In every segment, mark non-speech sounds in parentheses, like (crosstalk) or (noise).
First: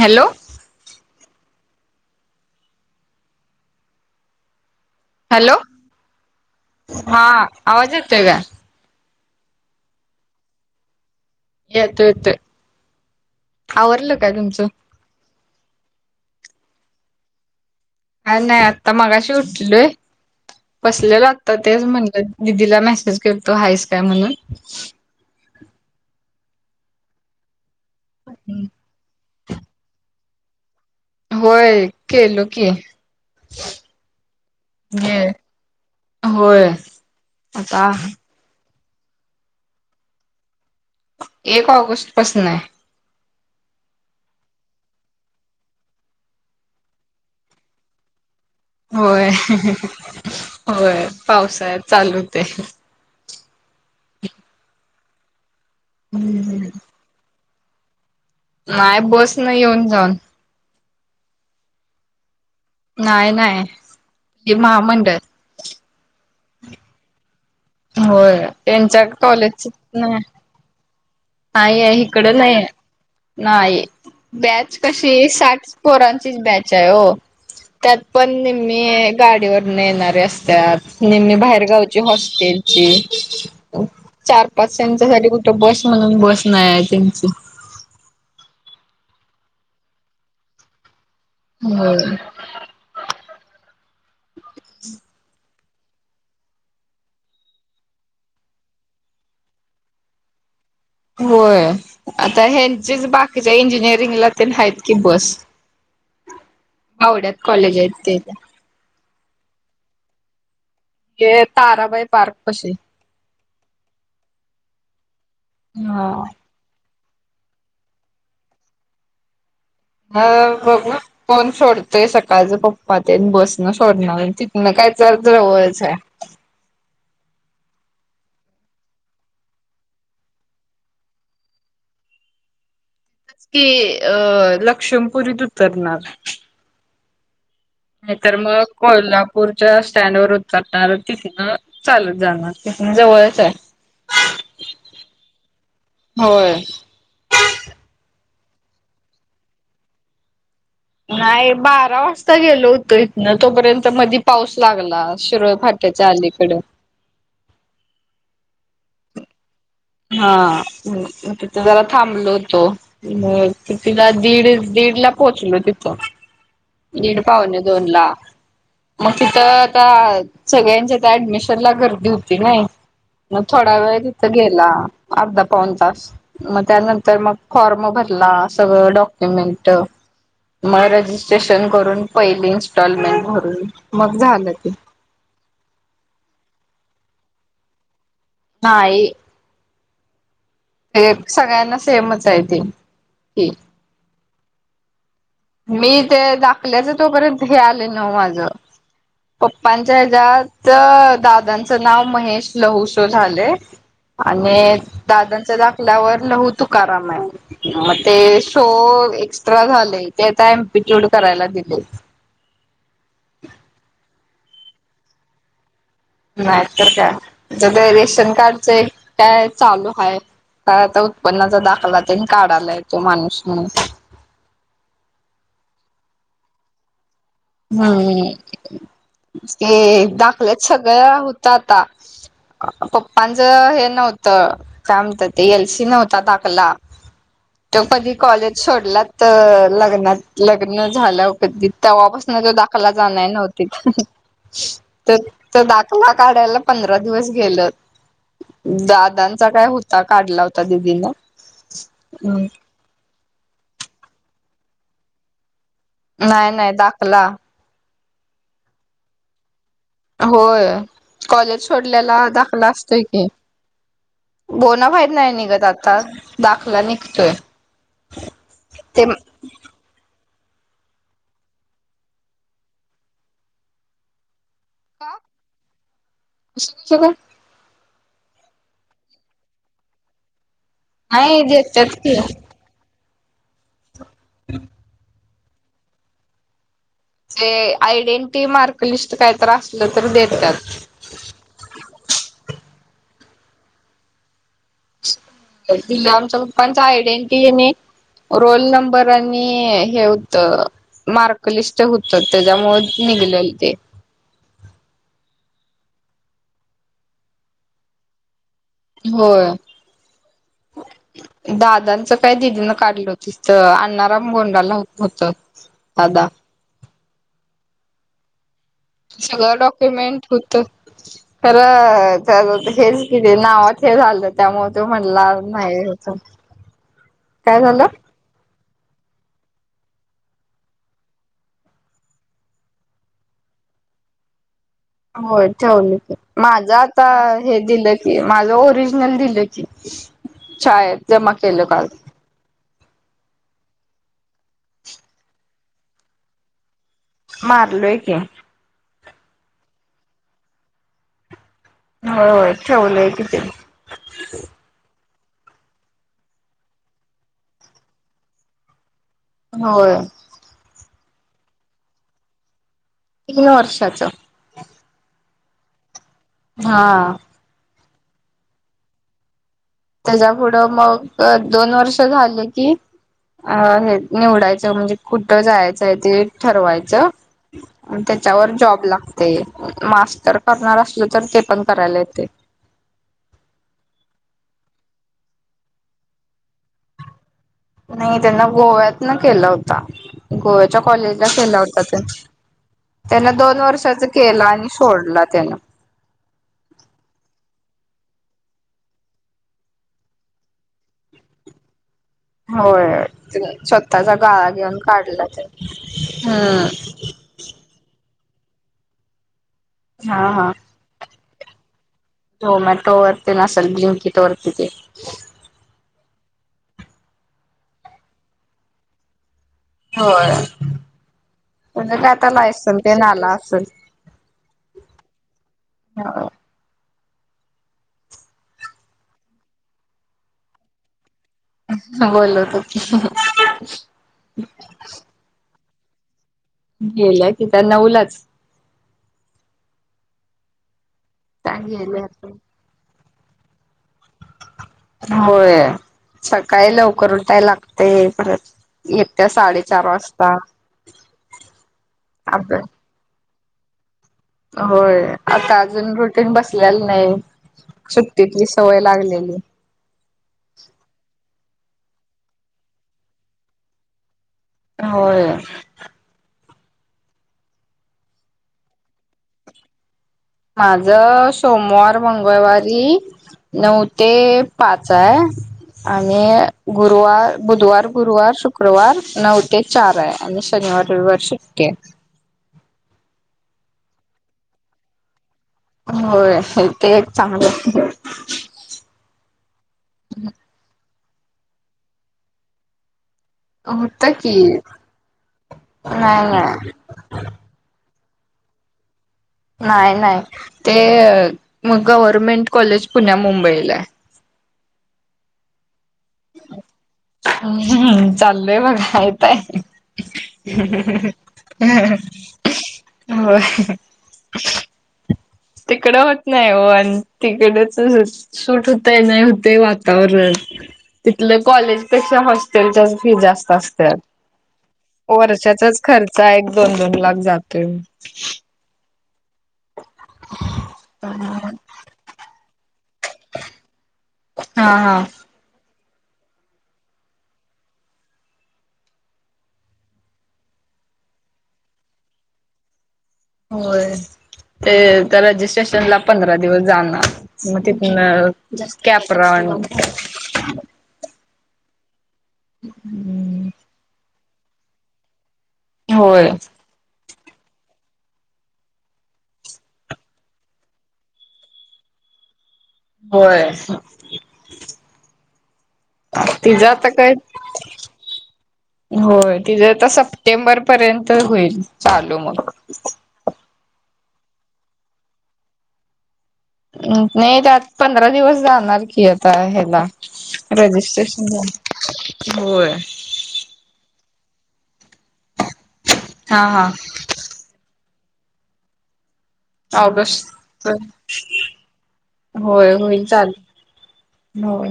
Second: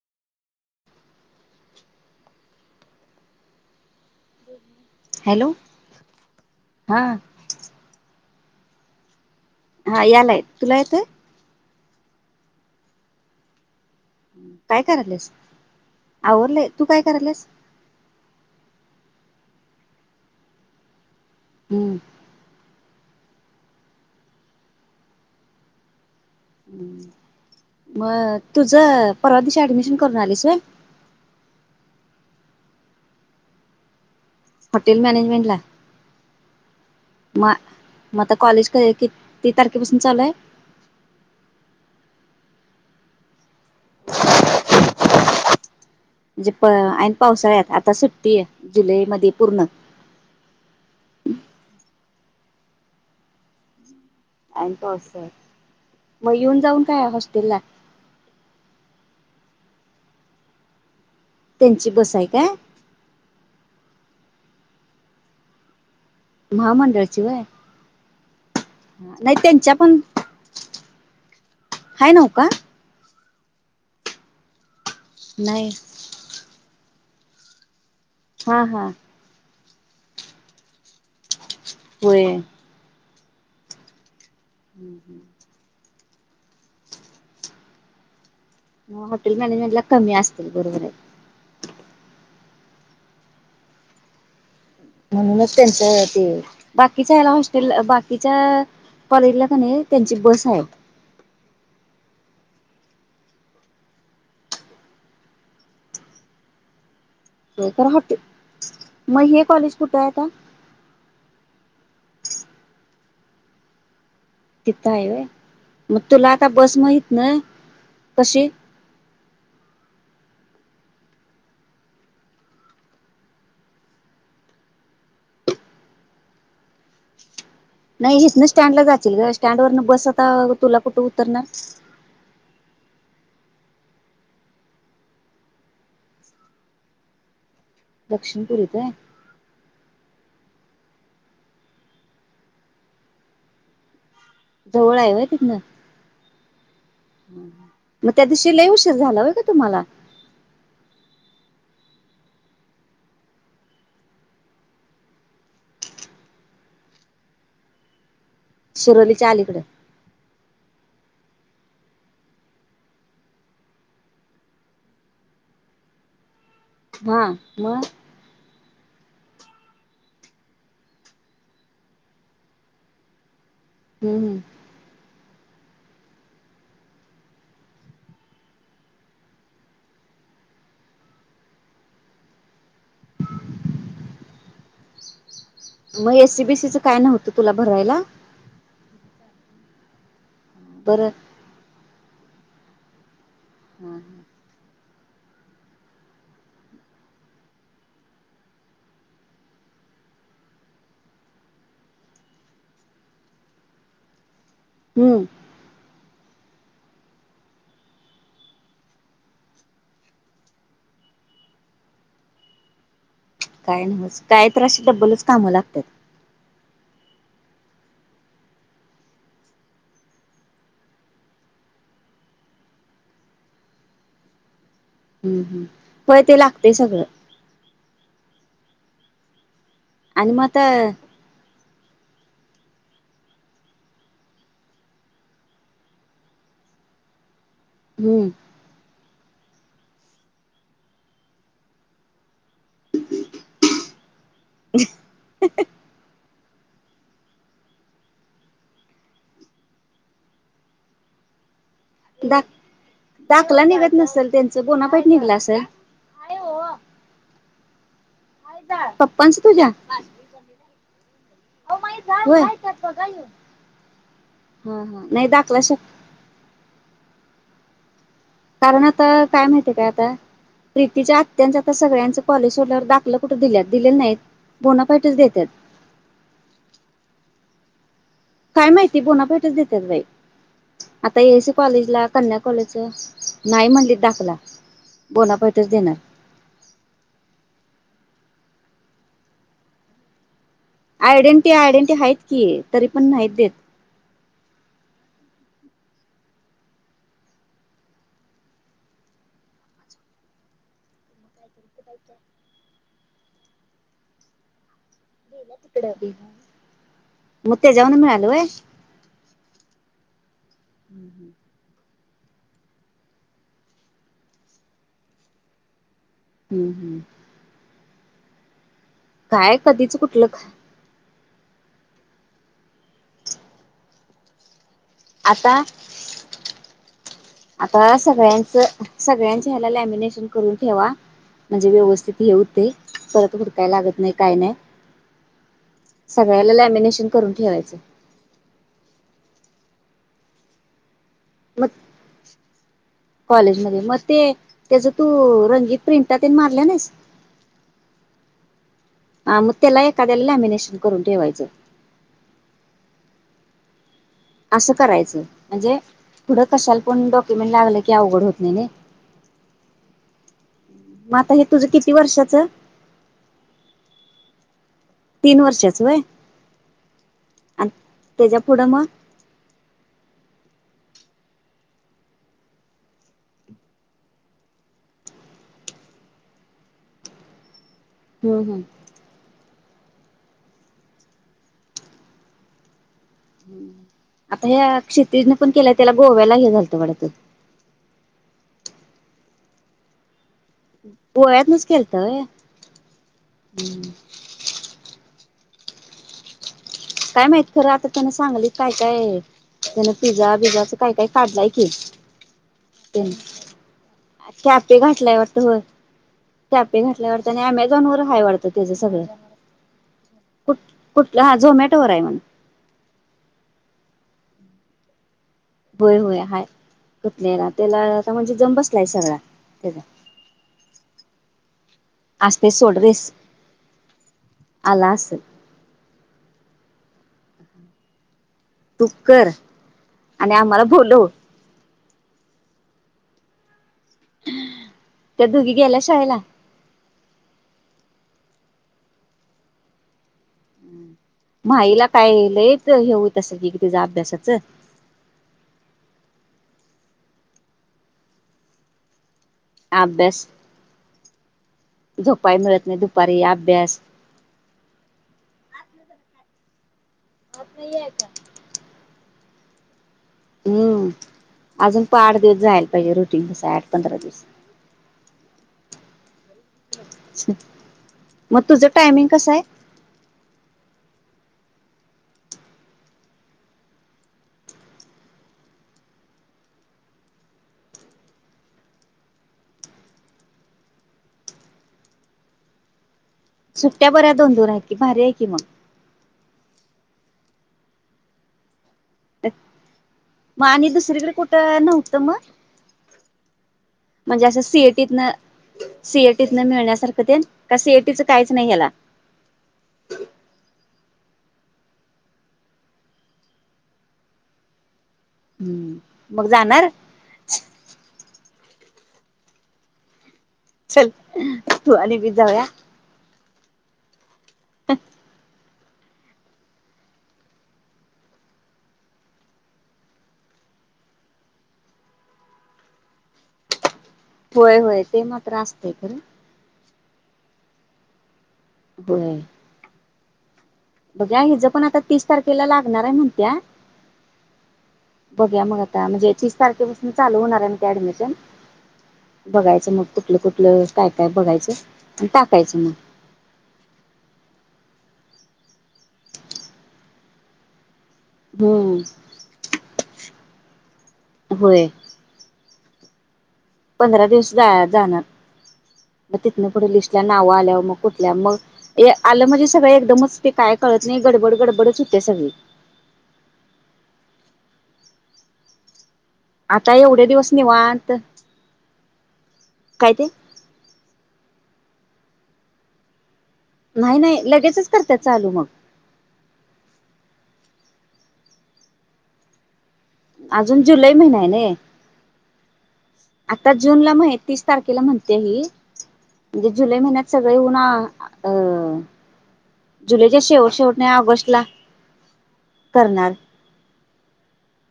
Hello! (inaudible) Hello हा आवाज येतोय का? हा यालाय, तुला येतोय? येतोय येतोय, आवरलं का तुमचं? आवरले, तू काय करायलीयास? काय नाय आता मगाशी उटलोय बसलेलो आता, तेच हम्म म्हणलं दिदीला मेसेज करतो हायच काय म्हणून. मग तुझ परवा दिशी ऍडमिशन करून आलीस होय? होय केलो की. हॉटेल ये मॅनेजमेंट ला, होय आता म आता कॉलेज कधी किती तारखेपासून चालूय? एक ऑगस्ट पासून आहे. म्हणजे प आणिन पावसाळ्यात आता सुट्टी आहे. जुलै होय मध्ये पूर्ण होय पावसात चालू होतय. ऐन पावसाळ्यात, मग येऊन जाऊन काय हॉस्टेल ला? (inaudible) नाही बस न येऊन जाऊन. (inaudible) त्यांची बस आहे का? (inaudible) नाही नाही ह महामंडळ. (inaudible) महामंडळाचीि वय (inaudible) होय त्यांच्या कॉलेज पण नाही. (inaudible) नाही आहे हाय नव्ह इकडं का नाही नाही बच (inaudible) कशी नाही साठ परांचीच बॅच आहे हो त्यात हा हा पणी गाडीवर येणारे असतात नेममी बाहेरगावची होय हॉस्टेलची (inaudible) चार पाच त्यांच्यासाठी कुठ बस म्हणून बस नाही आहे त्यांची. हॉटेल मॅनेजमेंट ला कमी असतील बरोबर आहे. होय. म्हणूनच त्यांच ते बाकीच्या याला हॉस्टेल बाकीच्या कॉलेजला का नाही त्यांची बस आहे. होय, आता हे जच बाकीच्या इंजिनिअरिंगला ते आहेत की बस. ह (unintelligible) हो तर हॉटे म हे कॉलेज कुठे आहे आता? हे ताराबाई पार्क पाशी. तिथं आहे वय मग तुला आता बस मही नाय कशी. हा बघू कोण सोडतोय सकाळच पप्पा ते बसन सोडणार तिथनं काय वि चरत्रयचे (unintelligible) नाही हिथन स्टँडला जाचिल ग स्टँड वरन बस आता अ तुला कुठे उतरणार? की अ लक्ष्मपुरीत उतरणार. नाही तर मग दक्षिणपुरीत व्हय कोल्हापूरच्या स्टँड वर उचालणार तिथन चालत जाणार तिथून जवळच आहे. जवळ आये वय तीतन. होय. हम्म हं म त्या दिवशी लय उशीर झाला होय ग का तुम्हाला? नाही बारा वाजता गेलो होत इथन तोपर्यंत मदि पाऊस लागला शिर फाट त्याच्या अलीकड. शिरोली आलीकडं हा म म तिथ जरा थांबलो होतो. म तिला दीड दिड ला पोचलो तिथं दिड हा पावणे मग दोन ला. मग तिथं त्या सगळ्यांच्या त्या ऍडमिशन ला गर्दी होती नाही. मग थोडा वेळ तिथं हम्म गेला अर्धा पाऊन तास मग त्यानंतर मग फॉर्म भरला सगळं डॉक्युमेंट म रजिस्ट्रेशन करून पहिले. टॉलमेंट भरून मग झालं ते. मग एसीबीसीच काय नव्हतं तुला भरायला. हा, ये. हे बरं एक सगळ्यांना सेमच आहे ते. हम् हम. मी ते दाखल्याच तोपर्यंत हे आले ना माझ. पप्पांच्या हच्यात दादांचं नाव महेश लहुशो झाले. आणि हम्म दादांच्या दाकल्यावर? लहू तुकाराम आहे. मग ते सो एक्स्ट्रा झाले. ते आता एमपिट्यूड करायला दिले. काय न काय त्रासे डब्बलच कामं लागतात. काय तर का म्हणे ते रेशन कार्डच काय चालू हाय. काय आता उत्पन्नाचा दाखला त्यानी काढ आलाय तो माणूस म्हणून. हम्म हम्म हॊय ते लागतेय सगळं. हम्म. ये आणि मग दाखल्यात आता सगळं होत आता. पप्पांचं हे नव्हतं काय म्हणत ते एल सी नव्हता दाकला. (unintelligible) त कधी हम्म कॉलेज सोडलात लग्नात लग्न झालं कधी तेव्हा पास माझा दाखला जानाय नव्हतीत त त दाखला काढायला पंधरा दिवस गेलत. दादांचा काय होता काढला होता दिदीन दाख हम्म. दाखला निघत नसेल त्यांचं बोनाफाईट निघला असल. नाही नाही दाखला पप्पांच तुझ्या. होय कॉलेज सोडलेला होय दाखला असतोय की. हा हा बोणाफाईट नाही दाखला निघत श आता दाखला निघतोय. कारण आता ते काय माहितीय काय आता. प्रीतीच्या अत्यांच आता सगळ्यांच कॉलेज सोडल्यावर दाखलं कुठे दिल्या दिलेल नाहीत. बोनाफाईटच देतात. काय माहिती बोनाफाईटच देतात बाई आता ए नाही एसी देतात कॉलेजला की कन्या कॉलेज नाही म्हणली दाखला बोनाफाईटच देणार. ते आयडेंटिटी मार्कलिस्ट काहीत असलं तर देतात. आयडेंटी आयडेंटी आहेत की तरी पण नाहीत देत. आमचा पप्पांच आयडेंटिटी हे मी. रोल नंबर आणि हे होत मार्कलिस्ट होत त्याच्यामुळे मीळल ते. मग त्याच्यावरन मिळाल होय. होय व्हय दादा काय दिदीनं काढलं तीच, अण्णा राम गोंडाला होत. हम्म हम्म. सगळं काय कधीच डॉक्युमेंट कुठलं होत. तर त्या हेच क नावात हे झालं त्यामुळे तो म्हणला आता नाही व्हयच काय झालं. सगळ्यांचे ह्याला लॅमिनेशन करून ठेवा. म्हणजे व्यवस्थित ठेऊ ते परत हुडकाय लागत नाही काय नाही. होय ठेवलं सगळ्याला माझं आता लॅमिनेशन करून हे ठेवायचं दिलं की माझ होत ओरिजल दिलं की शाळेत जमा केलं काल. कॉलेज मध्ये म ते त्याच तू रंगीत प्रिंटा ते मारल्या नाहीस. मारलोय की. ह मग त्याला एखाद्याला लॅमिनेशन करून ठेवायचं. हो हो ठवलंय कि ते. असं करायचं म्हणजे पुढं कशाला पण डॉक्युमेंट लागलं की अवघड होत नाही नइ. होय. मग आता हे तुझं किती वर्षाचं. तीन वर्षाच. तीन वर्षाच व्हय. हा. त्याच्या पुढं म. त्याच्या पुढं मग दोन वर्ष झाले की? अ हे निवडायचं म्हणजे कुठं जायचंय ते ठरवायचं. हम्म त्याच्यावर हम्म जॉब लागते. मास्टर करणार अशील तर ते पण करायला येते. आता ह्या क्षितिज ने पण केल्या त्याला गोव्याला हे झालतं वाडत. नाही त्यांना गोव्यात न केलं होत गोव्याच्या कॉलेजला गोव्यातनच खेलावडत ते केलतं व्हय त्यांना दोन वर्षाच केला आणि सोडला त्यानं काय माहित खरं आता त्यांना सांगली काय काय त्यान पिझ्झा बिझ्झा असं काही काही काढलंय की होय त्यानं स्वतः चा कॅफे घातल्याय वाटतं हो कॅफे हम्म घातल्या वाटत आणि अमेझॉन वर काय वाटतं त्याच सगळं हा हा कुठ कुठलं हा झोमॅटोवर हायम्हणं झोमॅटो वरती असल बिंकीट वरती ते होय होय हाय घटनेला त्याला म्हणजे जम बसलाय सगळा त्याचा होय म्हणजे काय आता लायसन तेन आलं असलं अलासं तू कर आणि आम्हाला बोलव हा बोलवतो हह त्या दुघी गेल्या शाळेला गेल्या की त्या नऊलाच त्या म्हाईला काय गेल्या लयचं हे होत असंल किग तीच अभ्यासाचं होय सकाळी लवकर उठाय लागतय परत एक अभ्यास झोपाय अभ्यास मिळत नाही दुपारी अभ्यास होय आता अजून रुटीन बसलेला नाही सुट्टीतली सवय लागली हो हम्म अजून पआठ दिवस जायला पाहिजे रुटीन बसाय आठ पंधरा दिवस हा होय मग तुझं टायमिंग कस आहे माझ सोमवार मंगळवारी नऊ ते पाच हाय आणि गुरुवार बुधवार गुरुवार शुक्रवार नऊ ते चार हाय आणि शनि रविवारी सुट्टी आहे सुट्ट्या बऱ्या दोन दोनू आहेत की भारी आहे की मग होय (inaudible) ते एक चांगलं म आणि दुसरीकड कुठं नव्हतं मग होत म्हणजे असं की सीएटीतन नाही सीएटीत न नाही मिळण्यासारखं ते का सीएटीच काहीच नाही ह्याला नाही नाही ते मग गव्हर्मेंट कॉलेज पुण्या मुंबईला आहे हम्म मग जाणार चालय बघा येताय चल हंहंहंहं तू आणि मी जाऊया हाहाहा होय ह (inaudible) तिकडं होत नाही हो आणि तिकडचस सूट होतय नाही होतय वातावरण तिथले कॉलेजपेक्षा हॉस्टेलच्याच फी जास्त असत्यात होय होय ते मात्र असतय वर्षाचाच खरं खर्चा एक दोन दोन लाख जातोय बर बघूया हिज पण आता तीस तारखेला लाग म्हणाराय म्हणत्या हा हा बघूया मग आता म्हणजे तीस तारखेपासून चालू होणार आहे म्हणत्या ऍडमिशन बघायचं मग कुठलं कुठलं काय काय बघायचं आणि टाकायचं मग होय ते त्या रजिस्ट्रेशन ला पंधरा दिवस जाणार मग ते ह (inaudible) हम्म कॅपरान होय. हम्म. पंधरा दिवस जा जाणार म होय. तिथन पुढं लिस्ट त्या नाव आल्यावर मग कुठल्या मग ते आलं म्हणजे सगळ एकदमच ते काय कळत नाही गडबड गडबडच हु तेसवी होय. तीज आता एवढे काय? दिवस निवांत होय तिज आता काय ते सप्टेंबर पर्यंत होईल चालू मग.. नाही नाही लगेचच करत्या चालू मग. ् नाही त्या आत पंधरा दिवस जाणार की आता ह्याला‌‌ अजून जुलै महिना आहे ना,, होय आता जूनला माह तीस तारखेला म्हणत्या ही, हा म्हणजे हा. जुलै महिन्यात सगळे एऊन. ऑगस्ट च, होय होईल करणार चालेल. हो.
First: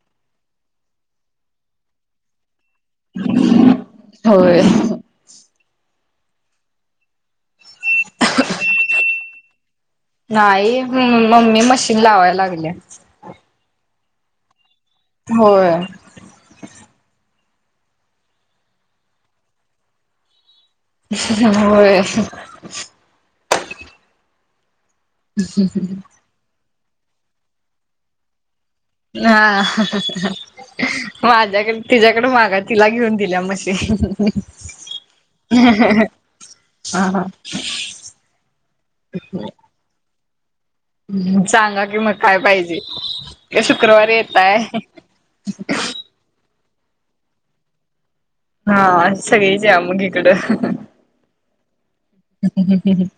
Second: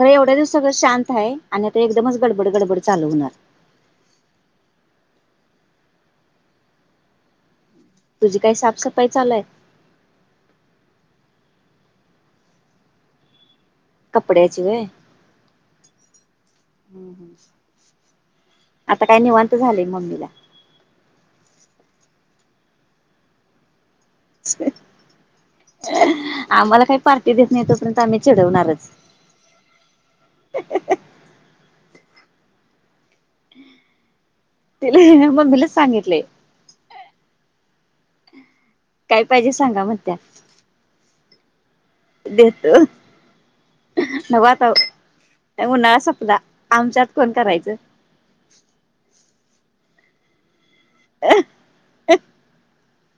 तर एवढ्या दिवस सगळं शांत आहे. आणि आता एकदमच गडबड, गडबड. चालू होणार होय. तुझी काही साफसफाई चालूय. नाही. मम्मी मशीन लावाय लागल्या. कपडेची वय हम होय. ह. ‌ आता काय निवांत झालेय मम्मीला हो. अ. ह् हम्मम. काही पार्टी देत नाही तोर्यंत आम्ही चीढवणारच. हा माझ्याकडे, तिच्या्याकडे मागा तिला घेऊन. दिला मशीन तिला हा मम्मीलाच सांगितलंय हहा हा. (inaudible) काय पाहिजे सांगा मनत्या. हम्म सांगा. कि मग काय देतो पाहिजे,,, शुक्रवारी नको येताय. आता उन्हाळा संपला आमच्यात कोण करायचं. हा सगळीच या मग इकडं.. (inaudible)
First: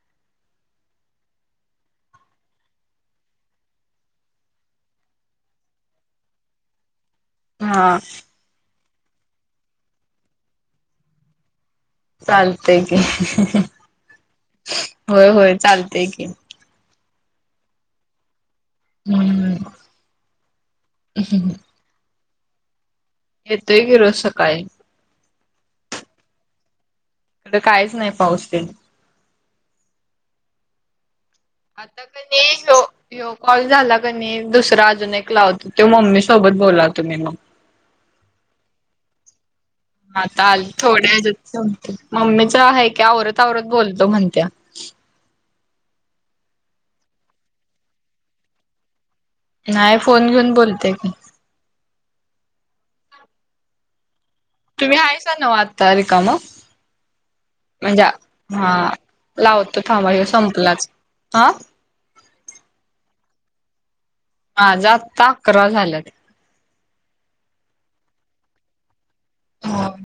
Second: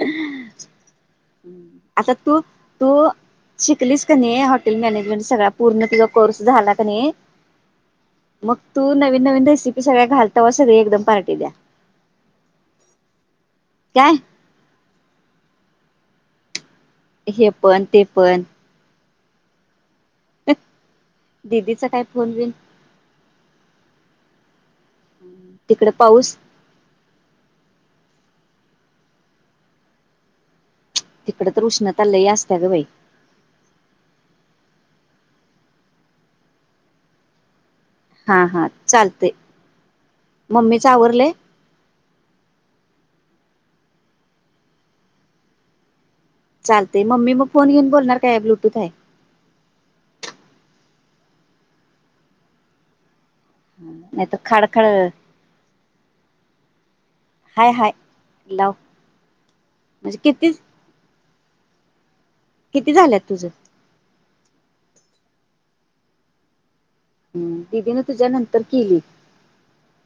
(inaudible) आता तू तू. ‌ शिकलीस क नाही हॉटेल मॅनेजमेंट सगळा पूर्ण किंवा कोर्स झाला क नाही. हा. मग तू नवीन नवीन रेसिपी सगळ्या घाल तवा एकदम सगळी पारठीी द्या. चालतय की, काय होय होय चालतय की. हे पण, ते पण हम्म ह. दिदीच काय फोनबिन. येतोय की रोज सकाळी. तिकडं पाऊस. काहीच नाही पाऊसतन. तिकड तर आता उष्णता लई असत्या ग कणी बाई हो कॉल झाला कनी दुस राजा ऐकला ते मम्मी सोबत बोलाल तो मी म. हा हा, चालतंय. हता आ थोड्या,, मम्मीच आहे की औरत. तवरत बोलतो म्हणत्या चालतय मम्मी मग फोन घेऊन बोलणार काय ब्लूटूथ हाय नाही फोन घेऊन बोलत्या की ह नाहीेतर तुम्ही हायसा नव आता रीकामं हाय हाय म्हणजे लाव हा लावतो थांबा म्हणजे हो किती संपलाच‌. आं किती झाल्यात तुझं. हा आता अकरा झाल्यात हम्म दिदीन तुझ्या नंतर केली. (inaudible)